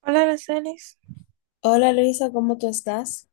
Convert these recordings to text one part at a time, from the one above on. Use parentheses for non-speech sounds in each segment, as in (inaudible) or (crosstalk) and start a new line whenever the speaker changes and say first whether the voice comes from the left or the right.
right: Hola, Aracelis.
left: Hola Luisa, ¿cómo tú estás?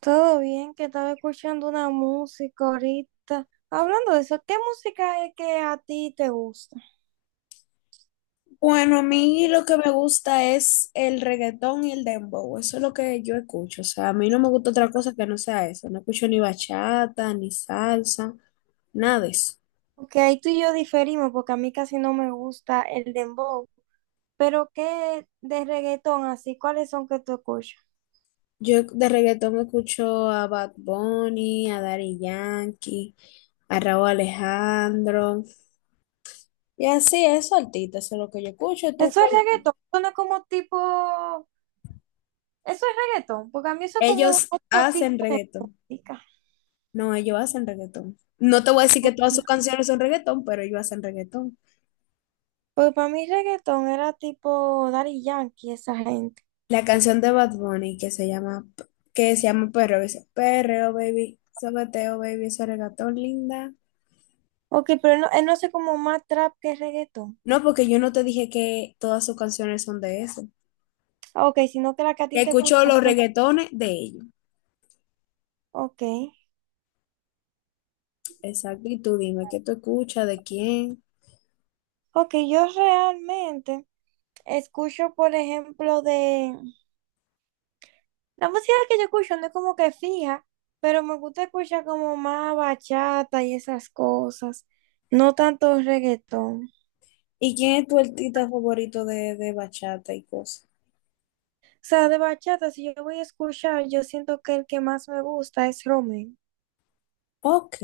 right: ¿Todo bien? Que estaba escuchando una música ahorita. Hablando de eso, ¿qué música es que a ti te gusta?
left: Bueno, a mí lo que me gusta es el reggaetón y el dembow, eso es lo que yo escucho, o sea, a mí no me gusta otra cosa que no sea eso, no escucho ni bachata, ni salsa, nada de eso.
right: Porque ahí tú y yo diferimos, porque a mí casi no me gusta el dembow. Pero ¿qué de reggaetón así? ¿Cuáles son que tú escuchas?
left: Yo de reggaetón escucho a Bad Bunny, a Daddy Yankee, a Raúl Alejandro, y así, eso artistas, eso es lo que yo escucho, ¿tú,
right: Eso es
left: cuál?
right: reggaetón, suena como tipo... Eso es reggaetón, porque a mí eso es como
left: Ellos
right: otro tipo
left: hacen
right: de
left: reggaetón,
right: música.
left: no, ellos hacen reggaetón. No te voy a decir que todas sus canciones son reggaetón, pero ellos hacen reggaetón.
right: Pues para mí reggaetón era tipo Daddy Yankee, esa gente.
left: La canción de Bad Bunny que se llama Perreo, dice, Perreo, baby, sobeteo, baby, ese regatón linda.
right: Ok, pero no, no sé como más trap que reggaetón.
left: No, porque yo no te dije que todas sus canciones son de eso.
right: Ah, ok, sino que la que a ti te
left: Escucho
right: gusta
left: los
right: son...
left: reggaetones de ellos.
right: Ok.
left: Exacto, y tú dime, ¿qué tú escuchas? ¿De quién?
right: Ok, yo realmente escucho, por ejemplo, de... La música que yo escucho no es como que fija, pero me gusta escuchar como más bachata y esas cosas. No tanto reggaetón.
left: ¿Y quién es tu artista favorito de bachata y cosas?
right: O sea, de bachata, si yo voy a escuchar, yo siento que el que más me gusta es Romeo.
left: Ok.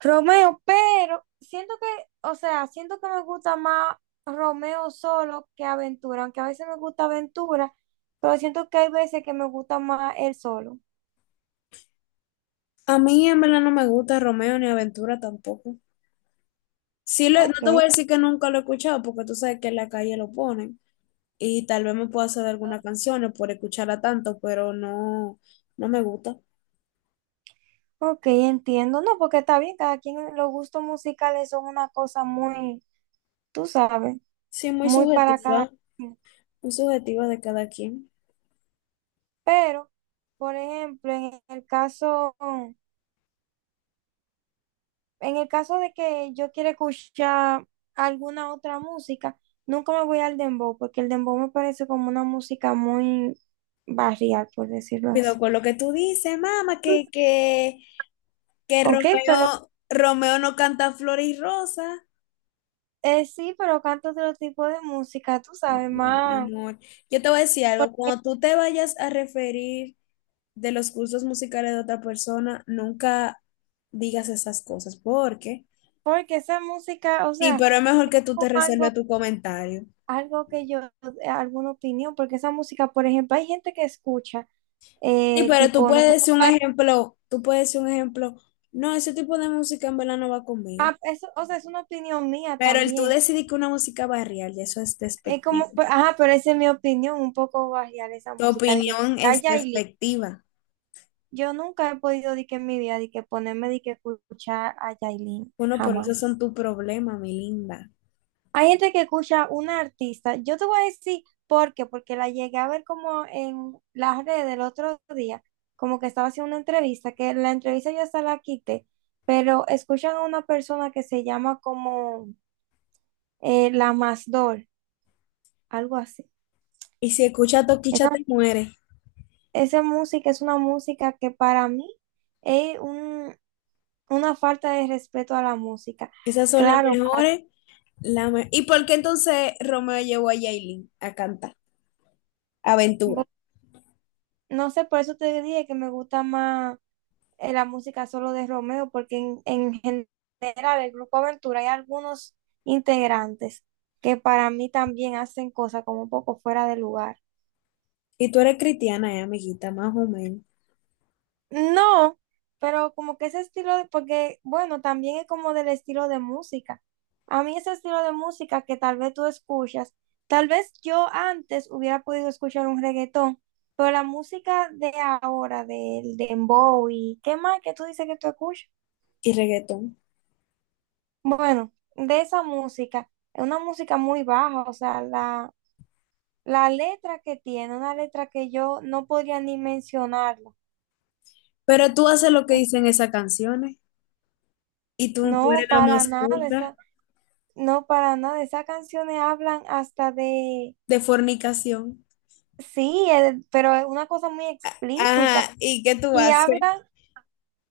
right: Romeo, pero siento que, o sea, siento que me gusta más Romeo solo que Aventura, aunque a veces me gusta Aventura, pero siento que hay veces que me gusta más él solo.
left: A mí en verdad no me gusta Romeo ni Aventura tampoco. Sí, lo- no
right: Ok,
left: te voy a decir que nunca lo he escuchado porque tú sabes que en la calle lo ponen. Y tal vez me pueda hacer algunas canciones por escucharla tanto, pero no, no me gusta.
right: ok, entiendo. No, porque está bien, cada quien, los gustos musicales son una cosa muy, tú sabes,
left: Sí,
right: muy para cada quien.
left: muy subjetiva de cada quien.
right: Pero, por ejemplo, en el caso de que yo quiera escuchar alguna otra música, nunca me voy al dembow, porque el dembow me parece como una música muy barrial, por decirlo así.
left: Cuidado con lo que tú dices, mamá, que
right: Ok, pero
left: Romeo, Romeo no canta flores y rosas.
right: sí, pero canto otro tipo de música, tú sabes,
left: Mi
right: más,
left: amor, yo te voy a decir
right: por-
left: algo, cuando tú te vayas a referir de los cursos musicales de otra persona, nunca digas esas cosas, porque
right: porque esa música, o
left: sí,
right: sea,
left: pero es mejor que tú
right: como
left: te
right: algo,
left: reserves tu comentario.
right: algo que yo, alguna opinión, porque esa música, por ejemplo, hay gente que escucha,
left: Sí, pero tú
right: tipo, no
left: puedes
right: sé,
left: decir un ejemplo, tú puedes decir un ejemplo, no, ese tipo de música en verdad no va conmigo.
right: ah, eso, o sea, es una opinión mía
left: Pero el tú
right: también.
left: decidir que una música barrial, y eso es
right: Es
left: despectivo.
right: como, ajá, pero esa es mi opinión, un poco barrial esa
left: Tu
right: música, de que
left: opinión
right: a
left: es
right: Yailin,
left: despectiva.
right: yo nunca he podido, de que en mi vida, de que ponerme, de que escuchar a Yailin,
left: Bueno, por eso
right: jamás.
left: son tu problema, mi linda.
right: Hay gente que escucha una artista, yo te voy a decir por qué, porque la llegué a ver como en las redes del otro día, como que estaba haciendo una entrevista, que la entrevista ya hasta la quité, pero escuchan a una persona que se llama como la Masdol, algo así.
left: Y si escuchas Toquicha te muere.
right: Esa música es una música que para mí es un- una falta de respeto a la música.
left: Esas son las
right: Claro,
left: mejores. La me- ¿y por qué entonces Romeo llevó a Yailin a cantar? Aventura.
right: bo- no sé, por eso te dije que me gusta más la música solo de Romeo, porque en general el grupo Aventura hay algunos integrantes que para mí también hacen cosas como un poco fuera de lugar.
left: Y tú eres cristiana, amiguita, más o menos.
right: No, pero como que ese estilo de, porque bueno, también es como del estilo de música. A mí ese estilo de música que tal vez tú escuchas, tal vez yo antes hubiera podido escuchar un reggaetón, pero la música de ahora, del dembow y qué más que tú dices que tú escuchas.
left: Y reggaetón.
right: Bueno, de esa música, es una música muy baja, o sea, la letra que tiene, una letra que yo no podría ni mencionarla.
left: Pero tú haces lo que dicen esas canciones. Y tú
right: No,
left: eres la
right: para
left: más
right: nada.
left: culta.
right: No, para nada. Esas canciones hablan hasta de,
left: De fornicación.
right: sí, pero es una cosa muy explícita.
left: Ajá, ¿y qué tú
right: Y
left: haces? (laughs)
right: hablan,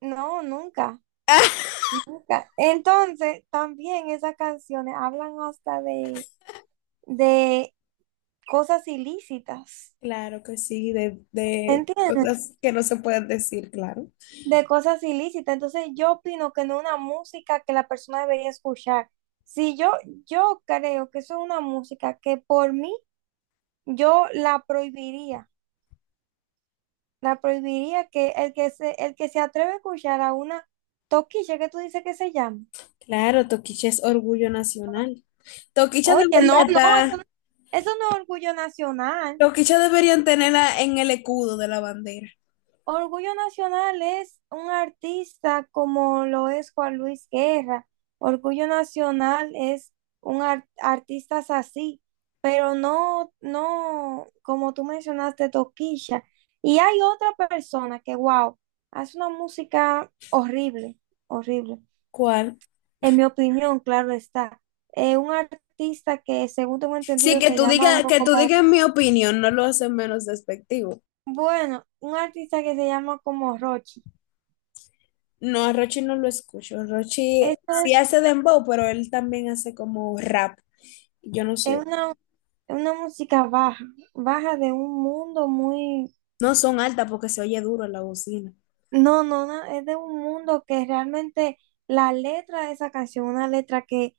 right: no, nunca,
left: Ah,
right: nunca. Entonces, también esas canciones hablan hasta de cosas ilícitas.
left: claro que sí, de
right: ¿Entiendes?
left: cosas que no se pueden decir, claro.
right: De cosas ilícitas. Entonces, yo opino que no es una música que la persona debería escuchar. Si yo, yo creo que eso es una música que por mí yo la prohibiría. La prohibiría que el que se atreve a escuchar a una toquilla que tú dices que se llama.
left: Claro, Toquicha es orgullo nacional. Toquicha
right: Oye, no,
left: debería
right: no,
left: estar,
right: eso no es orgullo nacional.
left: Toquicha deberían tenerla en el escudo de la bandera.
right: Orgullo nacional es un artista como lo es Juan Luis Guerra. Orgullo nacional es artistas así, pero no, no, como tú mencionaste, toquilla. Y hay otra persona que, wow, hace una música horrible, horrible.
left: ¿Cuál?
right: En mi opinión, claro está. Un artista que, según tengo
left: Sí,
right: entendido, se llama algo
left: que tú
right: como,
left: digas mi opinión, no lo hace menos despectivo.
right: bueno, un artista que se llama como Rochi.
left: No, a Rochi no lo escucho. Rochi
right: Esto
left: sí
right: es,
left: hace dembow, pero él también hace como rap. Yo no
right: es
left: sé.
right: una, una música baja, baja de un mundo muy,
left: No son altas porque se oye duro en la bocina.
right: no, no, no, es de un mundo que realmente la letra de esa canción, una letra que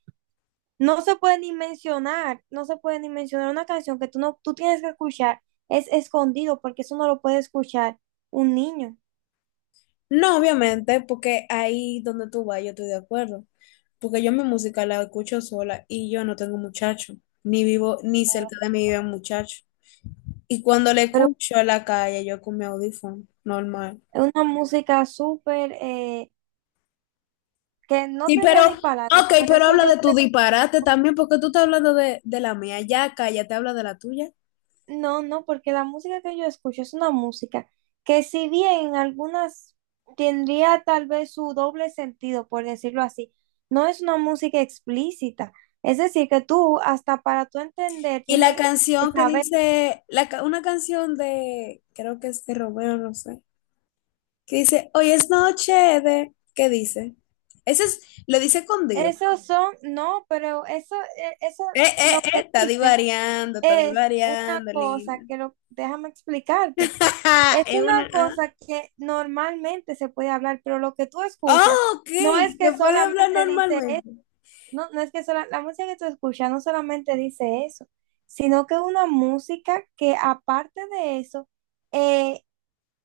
right: no se puede ni mencionar una canción que tú no, tú tienes que escuchar, es escondido porque eso no lo puede escuchar un niño.
left: No, obviamente, porque ahí donde tú vas, yo estoy de acuerdo. Porque yo mi música la escucho sola y yo no tengo muchacho. Ni vivo, ni cerca de mí vive un muchacho. Y cuando le escucho en la calle, yo con mi audífono, normal.
right: Es una música súper que no
left: Sí,
right: tendría
left: pero,
right: ni palabras.
left: ok,
right: Por
left: pero
right: eso
left: habla
right: yo,
left: de tu
right: pre-
left: disparate también, porque tú estás hablando de la mía. Ya, cállate, habla de la tuya.
right: no, no, porque la música que yo escucho es una música que si bien en algunas tendría tal vez su doble sentido, por decirlo así, no es una música explícita. Es decir, que tú, hasta para tú entender,
left: Y la
right: tienes que
left: canción que
right: saber.
left: dice, la, ca- una canción de, creo que es de Romeo, no sé, que dice, hoy es noche de, ¿qué dice? Ese es, lo dice con Dios.
right: Esos son, no, pero eso, eso lo que dice
left: Está
right: es una
left: divariando,
right: cosa
left: linda.
right: que lo, déjame explicarte. Es
left: (laughs) Es
right: una
left: una A.
right: cosa que normalmente se puede hablar, pero lo que tú escuchas
left: Oh, ok,
right: no es que
left: que puede hablar
right: solamente dice,
left: normalmente.
right: no, la música que tú escuchas no solamente dice eso, sino que es una música que aparte de eso, eh,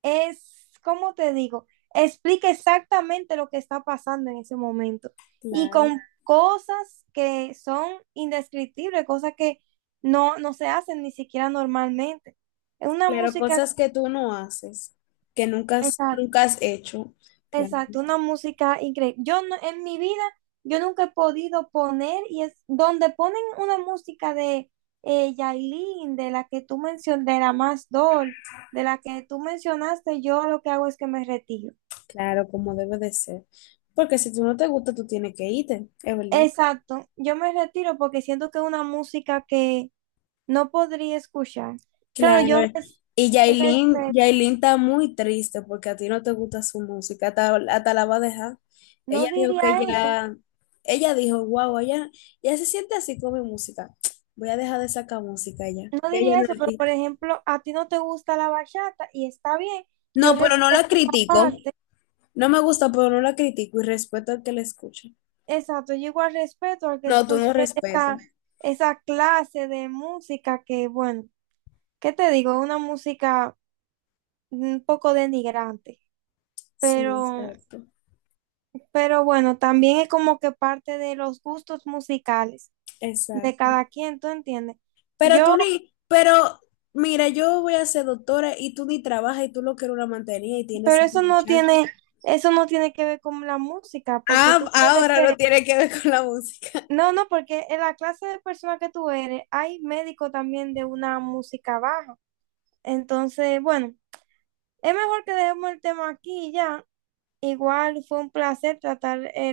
right: es, ¿cómo te digo? Explica exactamente lo que está pasando en ese momento y
left: Claro,
right: con cosas que son indescriptibles, cosas que no se hacen ni siquiera normalmente. Es una
left: claro,
right: música...
left: cosas que tú no haces, que nunca has,
right: Exacto.
left: nunca has hecho. Claro.
right: Exacto, una música increíble. Yo no- en mi vida, yo nunca he podido poner, y es donde ponen una música de Yailin, de la que tú mencionaste, de la más Doll, de la que tú mencionaste, yo lo que hago es que me retiro.
left: Claro, como debe de ser. Porque si tú no te gusta, tú tienes que irte, es verdad.
right: Exacto, yo me retiro porque siento que es una música que no podría escuchar. Claro,
left: Claro, eh. Y
right: respeto,
left: Yailin, Yailin está muy triste porque a ti no te gusta su música, hasta, hasta la va a dejar.
right: no
left: Ella dijo que
right: diría eso,
left: ya, ella dijo, wow, ella se siente así con mi música. Voy a dejar de sacar música ya.
right: no
left: Ya ella
right: diría
left: no es
right: eso, pero por
left: artista.
right: ejemplo, a ti no te gusta la bachata y está bien,
left: No,
right: yo
left: pero no la
right: respeto.
left: critico. No me gusta, pero no la critico y respeto al que la escucha.
right: Exacto, yo igual respeto al que
left: No, tú
right: escuche
left: no respetas.
right: esa, esa clase de música que, bueno, ¿qué te digo? Una música un poco denigrante,
left: Sí,
right: pero,
left: exacto,
right: pero bueno, también es como que parte de los gustos musicales de
left: exacto.
right: cada quien, ¿tú entiendes?
left: Pero tú
right: Yo,
left: ni, pero mira, yo voy a ser doctora y tú ni trabajas y tú lo que eres una mantenida y tienes
right: pero
left: cinco muchachos.
right: eso no tiene que ver con la música, porque
left: Ah,
right: tú puedes
left: ahora no
right: ser,
left: tiene que ver con la música.
right: no, no, porque en la clase de persona que tú eres, hay médicos también de una música baja. Entonces, bueno. Es mejor que dejemos el tema aquí ya. Igual fue un placer tratar los